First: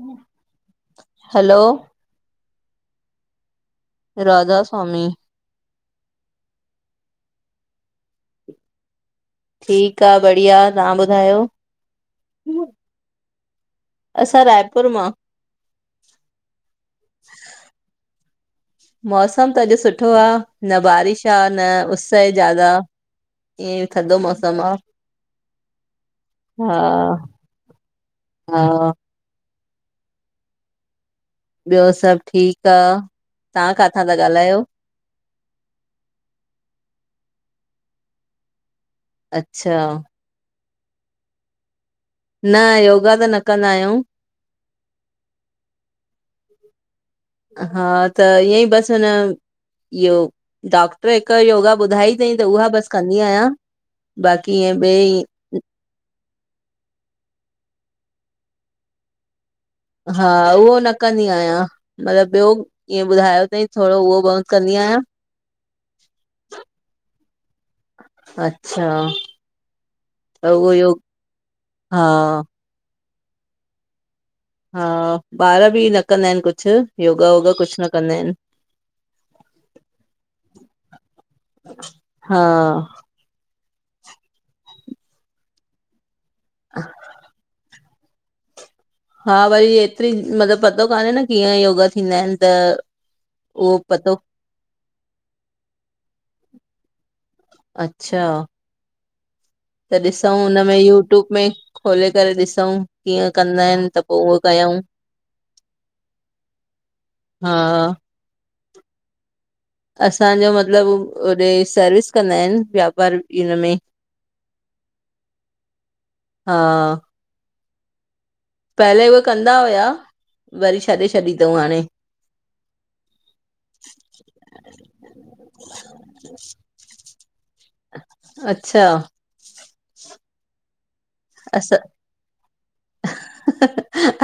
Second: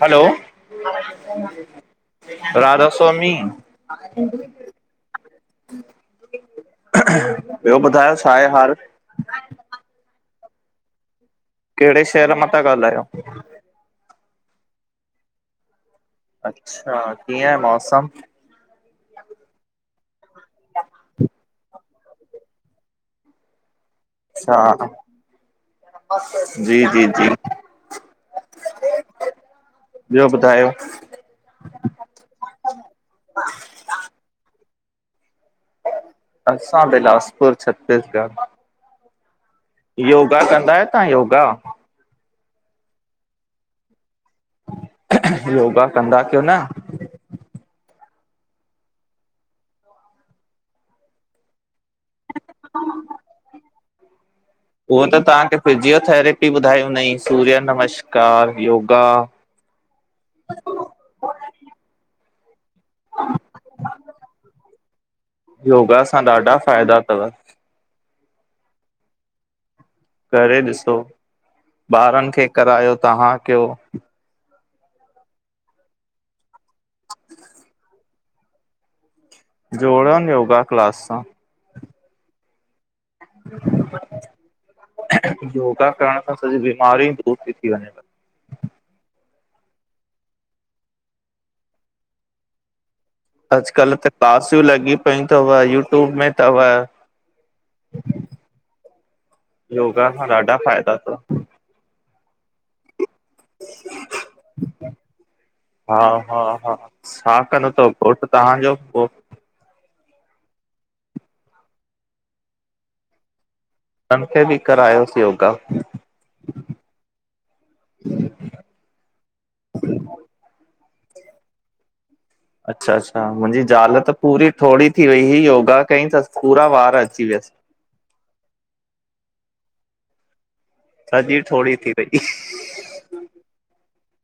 हलो hello Radha Swami. Radha Swami ॿियो ॿुधायो छाहे हाल? ठीकु आ बढ़िया, तव्हां ॿुधायो? केड़े शहर मां ता ॻाल्हायो? असां रायपुर मां। अच्छा, किंय आहे मौसम? मौसम त अॼु सुठो आ न बारिश आ न उस्स ए ज्यादा। ईंयें, थदो अच्छा मौसम आ। हा जी जी जी। हा ॿियो ॿुधायो? ॿियो सब ठीक आ तहां काथां ता ॻाल्हायो? असां बिलासपुर छत्तीसगढ़। अच्छा। योगा कंदा आहियो, तहां योगा? न योगा त न कंदा आहियंउ। योगा कंदा कियो न हा त ईयंइ बसि हिन इह्यो डॉक् टर हिक योगा ॿुधाई तंई त उहा बस कंदी आहियां बाक़ी ईयें उहो त तहांखे फिजियोथेरेपी ॿुधाई हुंदंई, सूर्य नमस्कार योगा हा उहो न कंदी आहियां, मतलब ॿियो ईअं ॿुधायो तई थोड़ो उहो बहुत कंदी आहियां। योगा सां ॾाढा फ़ाइदा अथव अच्छा। त करे उहो ॾिसो, योग हा ॿारन खे करायो, तहां कियो। हा ॿार बि न कंदा हिन कुछु, योगा वोगा कुछ न कंदा हिन। जोड़ियोन योगा क्लास सां। हा। योगा करण सां सॼी बीमारि ई दूर ती थी वंञें। हा वरी एतरी, मतलब पतो कान्हे न कीअं योगा थींदा हिन त उहो अॼुकल्ह त पतो क्लासियूं लॻी पयूं थव, यूट्यूब में तव। अच्छा। त योगा खां ॾिसऊँ ॾाढा हुन में फ़ाइदा अथव यूट्यूब में खोले करे ॾिसऊँ कीअं कंदा हिन त पो ऊहो कयंउं। हा- हा- हा, छा हा कंदो तव घोटु तहांजो पो? असांजो मतलब होॾे सर्विस कंदा हिन व्यापार हिनमें उन खे बि करायोस योगा हा। पहिरियों उहे कंदा हुआ, वरी छॾे-छॾी अथव हाणे। अच्छा-अच्छा, मुंहिंजी ज़ाल त पूरी ठोरी थी वई। ही योगा कई त पूरा वार अची व्यस। अच्छा। सॼी ठोरी असां थी वईं।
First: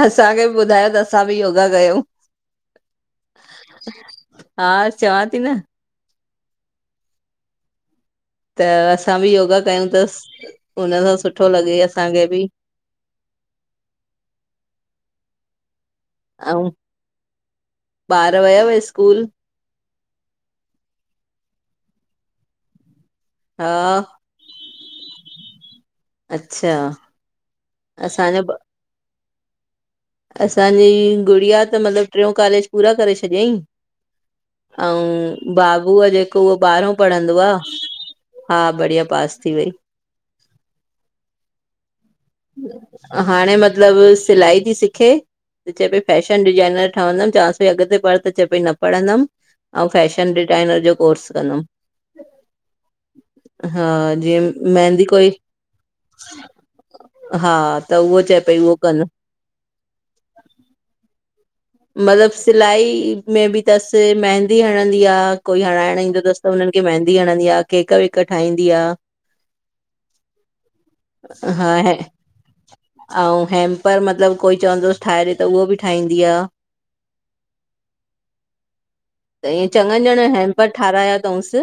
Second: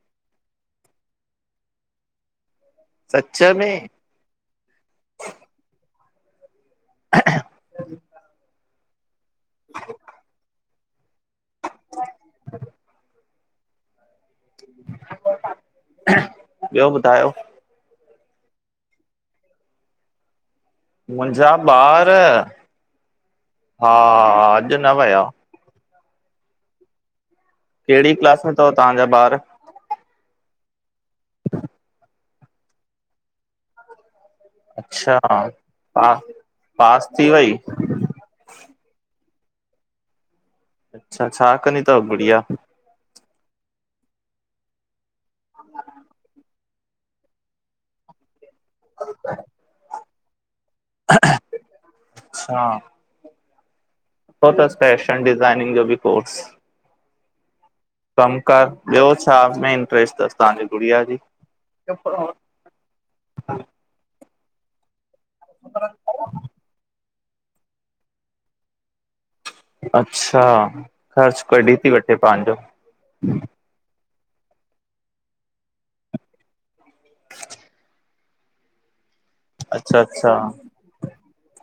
असांखे बि ॿुधायो त असां बि योगा कयूं। सच में। हा, चवां थी न। [inaudible] त असां बि योगा कयूं अथस हुन सां सुठो लॻे असांखे बि। अऊं, ॿियो ॿुधायो ॿार विया स्कूल? मुंहिंजा ॿार हा हा, अॼु न विया। अच्छा। केड़ी क्लास में असांजो अथव तव्हांजा ॿार? असांजी ॻुड़िया त मतिलबु ट्रेयों कॉलेज़ पूरा करे छॾियईं अच्छा ऐं बाबू आहे पा जेको उहो ॿारहों पास थी पढ़ंदो वई आहे। हा, बढ़िया पास थी वई। अच्छा, छा कंदी अथव ॻुॾिया? हाणे मतिलबु सिलाई थी सिखे त चए पई फैशन डिज़ाइन डिज़ाइनर ठवंदम च्वांस पई अॻिते पढ़ त चय पई न पढ़ंदम आऊं फैशन डिजाइनर जो कोर्स कंदमि। अच्छा हा, सुठो जीअं अथसि मेहंदी फैशन कोई, डिज़ाइनिंग जो बि कोर्स हा, त उहो चए कम पई कार उहो कंदमि। ॿियो छा में इंटरेस्ट अथसि तव्हां जी ॻुॾिया जी? मतिलबु सिलाई में बि अथसि, मेहंदी हणंदी आहे। त कोई हणाइण ईंदो अथसि त हुननि खे मेहंदी हणंदी आहे, केक वेक ठाहींदी आहे। अच्छा, ख़र्च कॾी थी वठे पंहिंजो? त मतिलबु कोई बि चवंदसि ठाहे ॾे त उहो बि ठाहींदी आहे। त इअं अच्छा चङनि ॼणा अच्छा हैम्पर ठाहिराया अथसि।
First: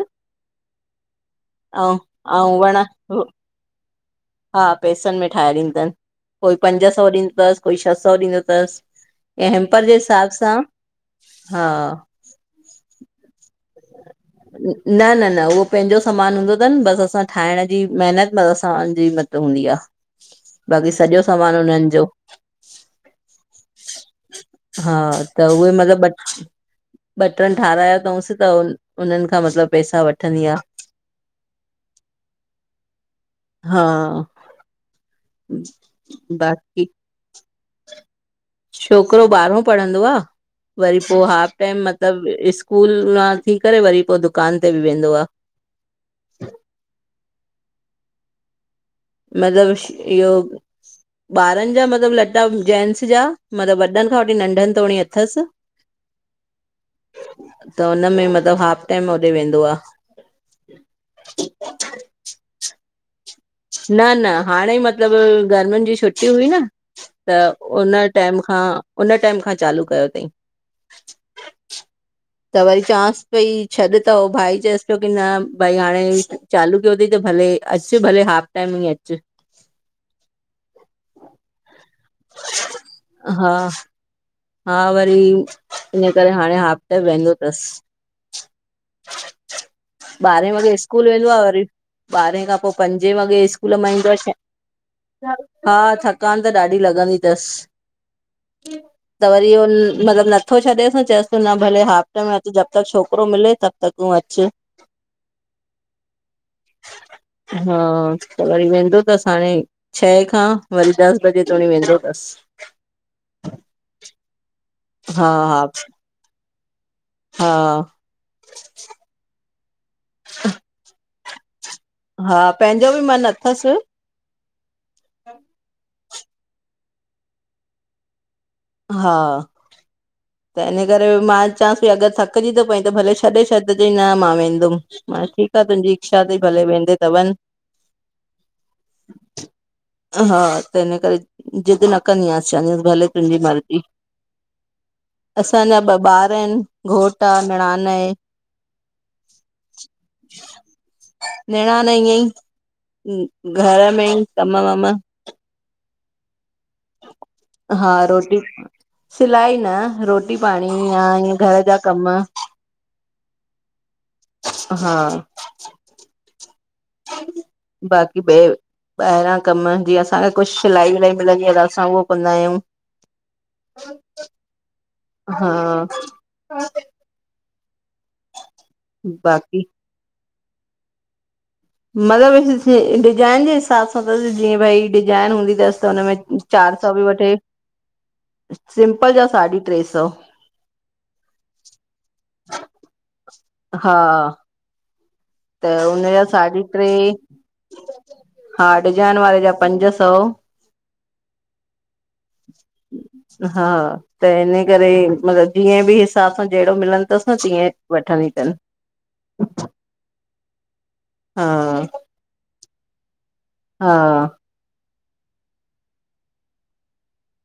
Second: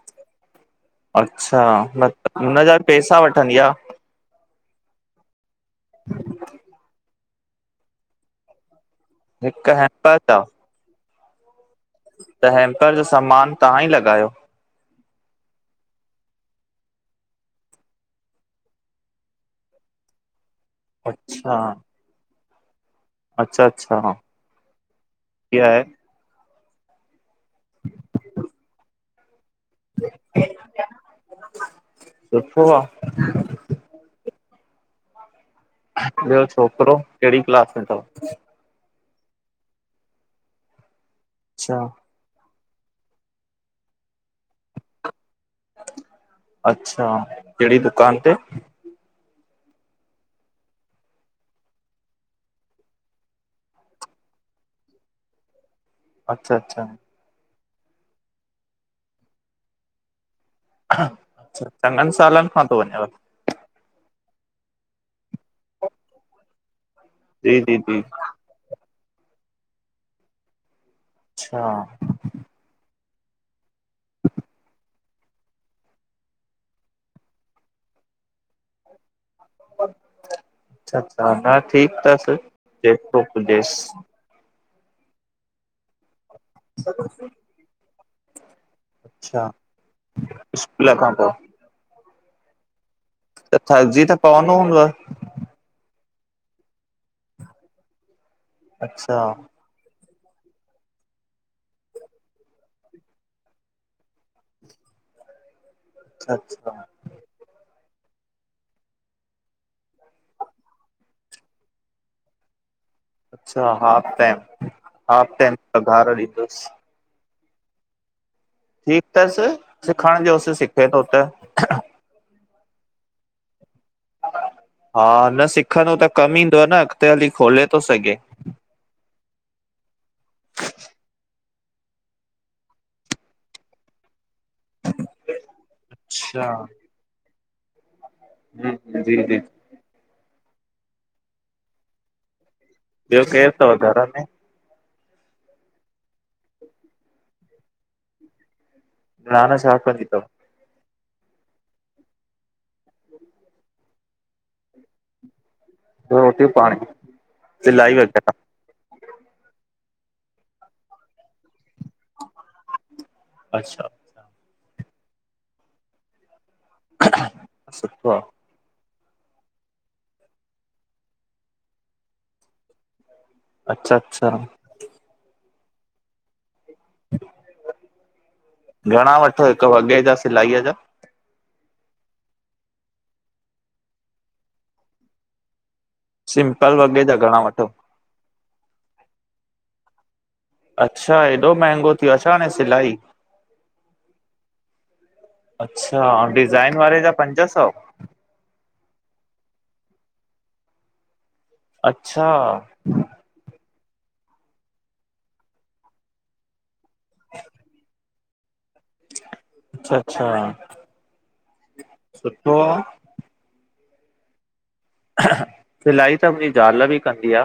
अच्छा, हुनजा वण पैसा वठंदी आहे? हा, पैसनि में ठाहे ॾींदी अथसि। कोई पंज सौ ॾींदसि कोई छह सौ ॾींदो अथसि, ऐं हिकु हेम्पर जे हैम्पर हिसाब अथव सां हा त हेम्पर जो सामान तव्हां ई लॻायो? न-न-न उहो पंहिंजो समान हूंदो अथसि। बसि असां ठाहिणु जी महिनत असांजी मतिलबु हूंदी आहे। बाक़ी सॼो सामान अच्छा हुननि जो। अच्छा, अच्छा। हा, त इहा उहे आहे मतिलबु ॿ टे ठाहिरायो अथसि त हुननि खां मतिलबु पैसा वठंदी आ। सुठो आहे हा। ॿियो बाक़ी छोकरो कहिॾी क्लास में अथव? छोकरो ॿारहो पढ़ंदो आहे, वरी पोइ हाफ अच्छा टाइम मतिलबु स्कूल स्कूल मां थी करे वरी पोइ दुकान ते बि वेंदो आहे। अच्छा, कहिॾी दुकान ते? मतिलबु इहो ॿारनि जा मतिलबु लत्ता, जेन्टस् जा मतिलबु वॾनि खां वठी नंढनि तोणी अथसि। [unintelligible] अच्छा, अच्छा त हुनमें मतिलबु हाफ टाइम होॾे वेंदो आ खां अ्छा चङनि सालनि खां थो वञेव? न न हाणे ई मतिलबु गर्मियुनि जी छुट्टी हुई न त जी जी उन जी टाइम खां, उन टाइम खां चालू कयो तई। अच्छा त वरी चांसि पई, छॾ त हु भाई चएसि पियो की न भई हाणे चालू कयो थई त भले अचु, भले हाफ टाइम ई अचु च्छा हा ठीकु तसि। जेको हा पुजेस हा वरी इञें करे, हाण हाफ टाइम वेंदो तसि अच्छा ॿारहें वॻे स्कूल खां पोइ वेंदो आह वरी ॿारहें खां पो पंजे वॻे त स्कूल मां थकिजी ईंदो त स पवंदो हूंदव हा थकानु त ॾाढी लॻंदी थसि! अच्छ त वरी उन मतिलबु नथो छॾेसि न? चयसि तो न भले हाफ टाइम अचु। जब तक छोकिरो मिले तब तक तूं अचु। [unintelligible] अच्छा हा त वरी वेंदो थसि हाणे, छः खां वरी दस बजे ताई वेंदो थसि, च्छा? हाफ टैम, हा हाफ टैम हा पघारु ॾींदुसि हा। ठीकु थसि सिखुण जो सिखे थो उते। हा, पेंजो बि मनु अथसि। हा न, सिखंदो त कमु ईंदो न अॻिते हली खोले तो सघे। हा। त इन करे मां चांसि बि अगरि थकिजी थो पई, त भले छॾे छॾिजी चंंइ न मां वेंदुमि। हाण ठीकु आह, तुंजी इच्छा तइ अच्छा भले वेंदे त वञं। हम्म! जी, जी हा त इन करे ज़िद न कंदीयांसि, चेेदांंसि भले ॿियो तुंहिंजी केरु अथव मर्ज़ी। घर में असांजा ॿ ॿार अनि, घोटु आ, निरानु आए। निरान छा कंदी तव? निणान न ईञें ई घर में ई कमु वमु रोटी -पाणी हा सिलाई रोटी, वग़ैरह सिलाई न, रोटी पाणी या ईञें घर जा कमु। अच्छा हा, सुठो बाक़ी आहे बे ॿायरां कमु जीअं असां कुझु सिलाई विलाई मिलंदी आह त। असां उहो कंदा अयूं। अच्छा अच्छा हा। घणा वठो बाक़ी हिकु वॻे जा सिलाईअ जा? मतिलबु डिजाइन जे हिसाब सां त जीअं, भई डिजाइन हूंदी थसि। त हुनमें सिंपल चार सौ वॻे बि जा वठे, घणा वठो? सिम्पल जा साढी ट्रे सौ। अच्छा हेॾो मंहंगो थीियो, आहे छा हाण सिलाई। हा त अच्छा हुनजा ऐं साढी डिज़ाइन ट्रे, वारे जा पंज सौ? हा डिजाइन वारे जा पंज सौ। अच्छा। हा त हिन करे मतलबु जीअं बि हिसाब सां जहिड़ो मिलन तस, न तीअं वठन तन। अच्छा अच्छा, हा सुठो आ। हा, सिलाई त मुंजी ज़ाल बि कंदी आ।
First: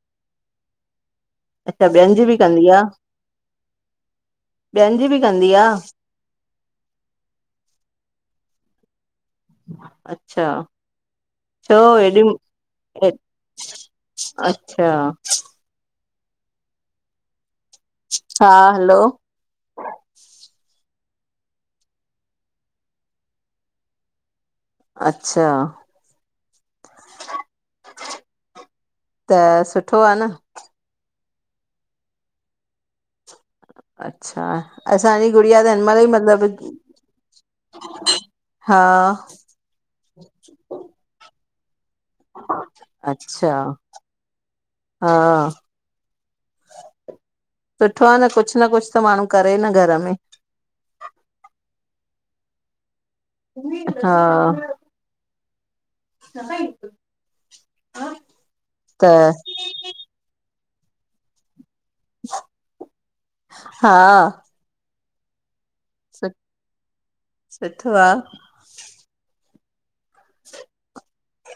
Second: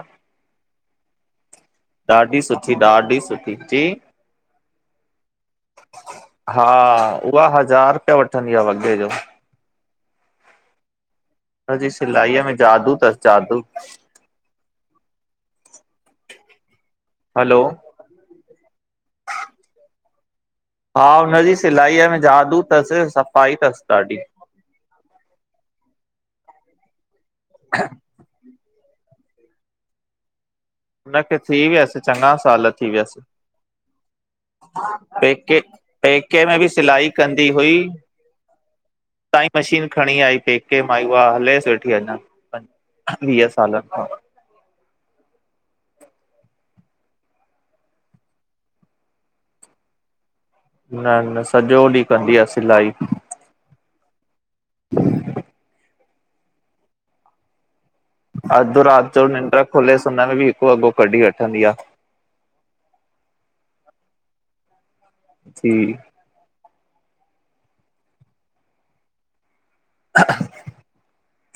अच्छा ॿियनि जी बि ॾाढी कंदी सुठी, आ ॾाढी सुठी जी। ॿियनि जी बि कंदी आ। हा उहा हज़ार रुपया वठंदी आ वॻे जो। अच्छा। छो हुनजी हेॾी सिलाईअ में जादू, तस जादू। अच्छा। हलो, हा हलो, हा हुनजी सिलाईअ में जादू तस सफ़ाई तस ॾाढी। अच्छा। [inaudible] त सुठो आ न। हुनखे थी वियसि, चङा साल थी वियसि। अच्छा असांजी पेके, गुड़िया त हिन महिल ई पेके मतिलबु में बि सिलाई कंदी हुई। हा, नई मशीन खणी आई पेके मा, उहा हलेस वठी अञा। वीह अच्छा, सालनि खां हा। सुठो आ न कुझु न कुझु, त माण्हू करे न घर में। न न सॼो ॾींह कंदी आ सिलाई। अच्छा, खपेई। अधु राति जो निंड खुलेसि हुन में बि हिकु वॻो कढी वठंदी आ। हा। जी। सु सुठो आ। [inaudible]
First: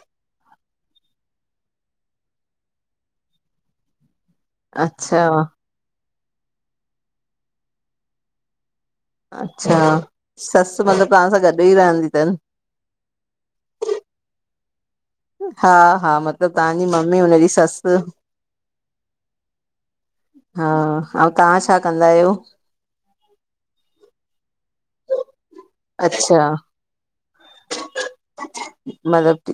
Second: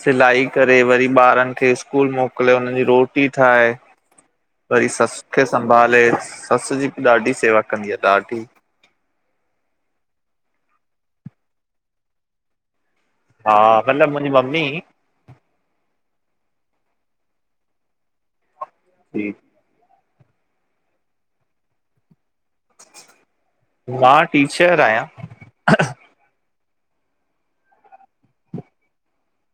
सिलाई करे वरी ॿारन खे स्कूल मोकिले उन्हनजी रोटी ठाहे। वरी सस अच्छा, खे संभाले सस जी बि ॾाढी सेवा कंदी आ ॾाढी। अच्छा सस मतलब तव्हां सां गॾु ही रहंदी तन। हा मलब मुंजी मम्मी। हा हा मतलब तहांजी मम्मी हुनजी सस। जी, हा आऊं तहां छा कंदा आयो। मां टीचर आयां। अच्छा, मतलब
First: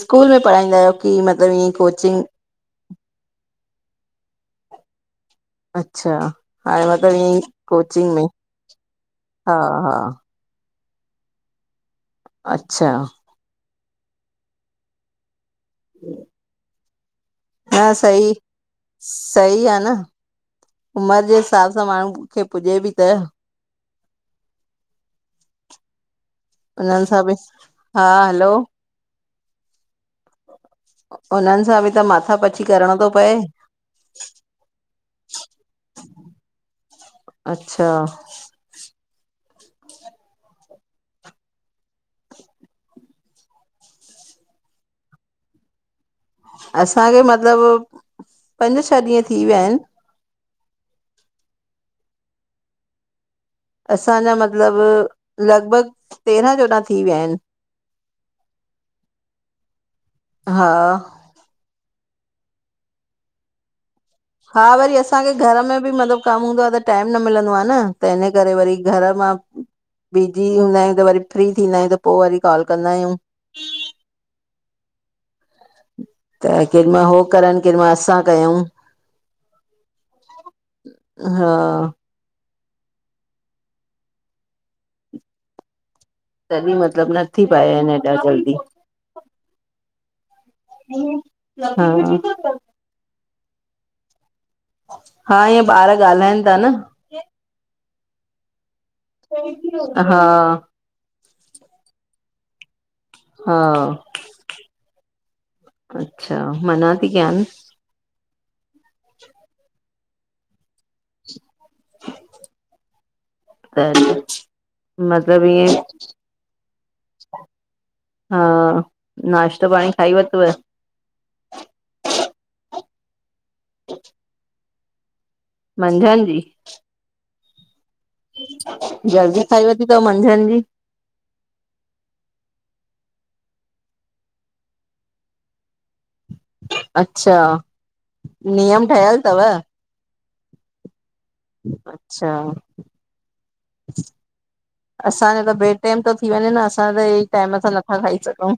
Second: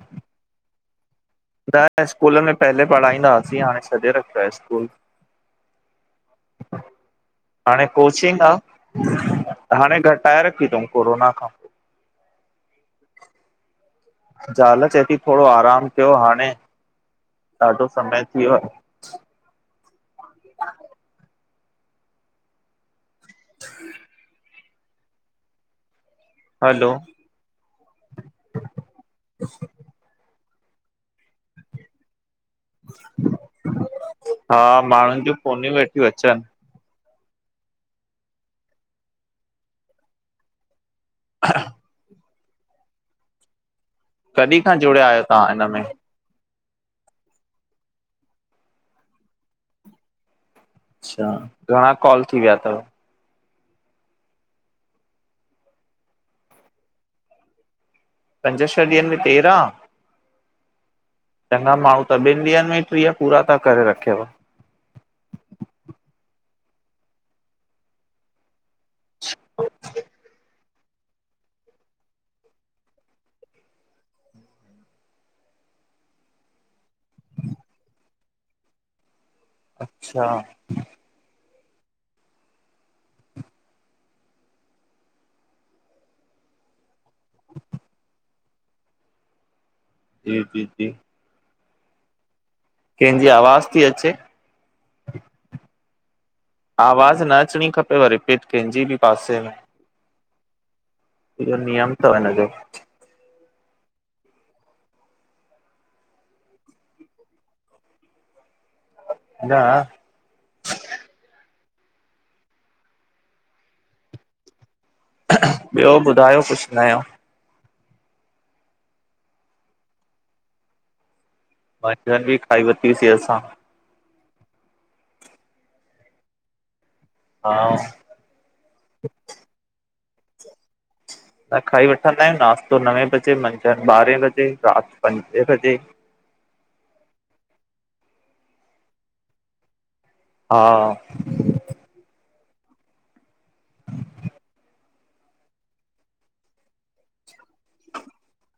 स्कूल में पढ़ाईंदा आयो। की मतलब ईअं। न कोचिंग स्कूल में पहले पढ़ाईंदा हुयासी हाणे छॾे रखियो आ स्कूल। अच्छा, हाणे मतिलबु ईअं हाणे में कोचिंग हा आहे हा, हाणे गट ठाणे रखीतऊं कोरोना खां पो। अच्छा ॼाल चेयती थोॾो आराम कयो हाणे। ॾाढो हा समय सही। थी वियो आहे सही आ न उमर जे हिसाब सां माणू खे पुॼे ॿि त। हू उनन सां ॿि हा हलो। अ हुनन सां ॿि त माथा पची। करिणो थो पए, हा माणुन जूं फोनियूं हेॾयु अचन। अच्छा हा कॾि खां जुड़िया आयो तां हिन में? असांखे मतलब पंज छह ॾींय थी वया आयन। अच्छा घणा कॉल थी वया थव? असांजा मतलब लॻभॻ तेरहां चौड़ा थी वया आयन। पंज छह ॾींयन में तेराहं? हा चंगा माणू त ॿिन ॾींयन में ई ट्रिय पुरा ता करे रखेव। हा वरी असांखे घर में ॿि मतलब कम हूंदो आ त टाइम न मिलंदो आ न त इन करे वरी। घर मां बिजी हूंदा आयूं त वरी फ्री थींदा आयूं त पो वरी कॉल कंदा आयूं। त केॾी मल हो करन केॾी मल असां कयूं। अच्छा हा तॾी मतलब न थी पाया आयन हेॾा जल्दी। जी जी जी हा हा केंजी आवाज़ थी अचे? हा ईअ ॿार ॻाल्हाइन था न। आवाज़ न अचणी खपेव रिपीट कैंजी ॿि पासे में। हा ईओ नियम तव हिनजो। हा अच्छा मना थी कयान। हा त मतलब ईअ एंं ॿियो ॿुधायो कुझु नयो हा, नाश्तो पाणी खाई वतव? मंझंन ॿि खाई वतीसीं असां। अ [inaudible] मंझंन जी हा जल्दी खाई वती तव मंझंन जी। न खाई वठंदा आयूं नाश्तो नवे बजे, मंझंन ॿारे बजे, रात पंजे बजे। अच्छा, नियम ठयल तव? हा! अच्छा असांजो त बे टेम तो थी वञे न, असां त हे टाइम सां नथा खाई सघूं।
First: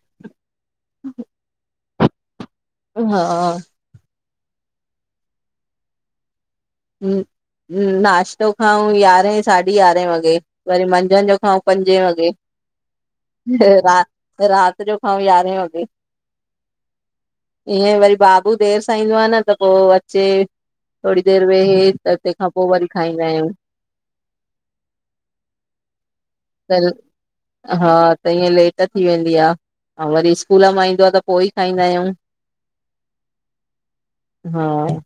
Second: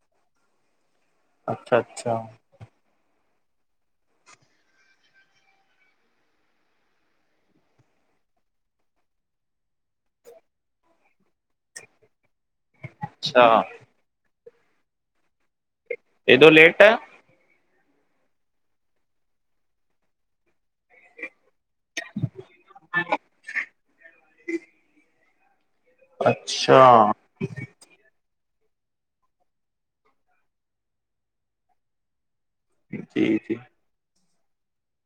[inaudible] अच्छा-अच्छा। हा। नाश्तो खाऊं यारहें, साढी यारहें वॻे। वरी मंझंन जो खाऊं पंॼे वॻे। अच्छा रा रात जो खाऊं यारह वॻे। हेॾो लेट? ईअं वरी बाबू देर सां ईंदो आह न, त पोइ अचे थोडी देरि वेह त तंहिंखां पोइ वरी खाईंदा आहियूं। अच्छा। त हा त ईअं लेट थी वेंदी आह। अउ वरी स्कूल मां ईंदो आह त, पोइ ई खाईंदा आहियूं। जी-जी। हा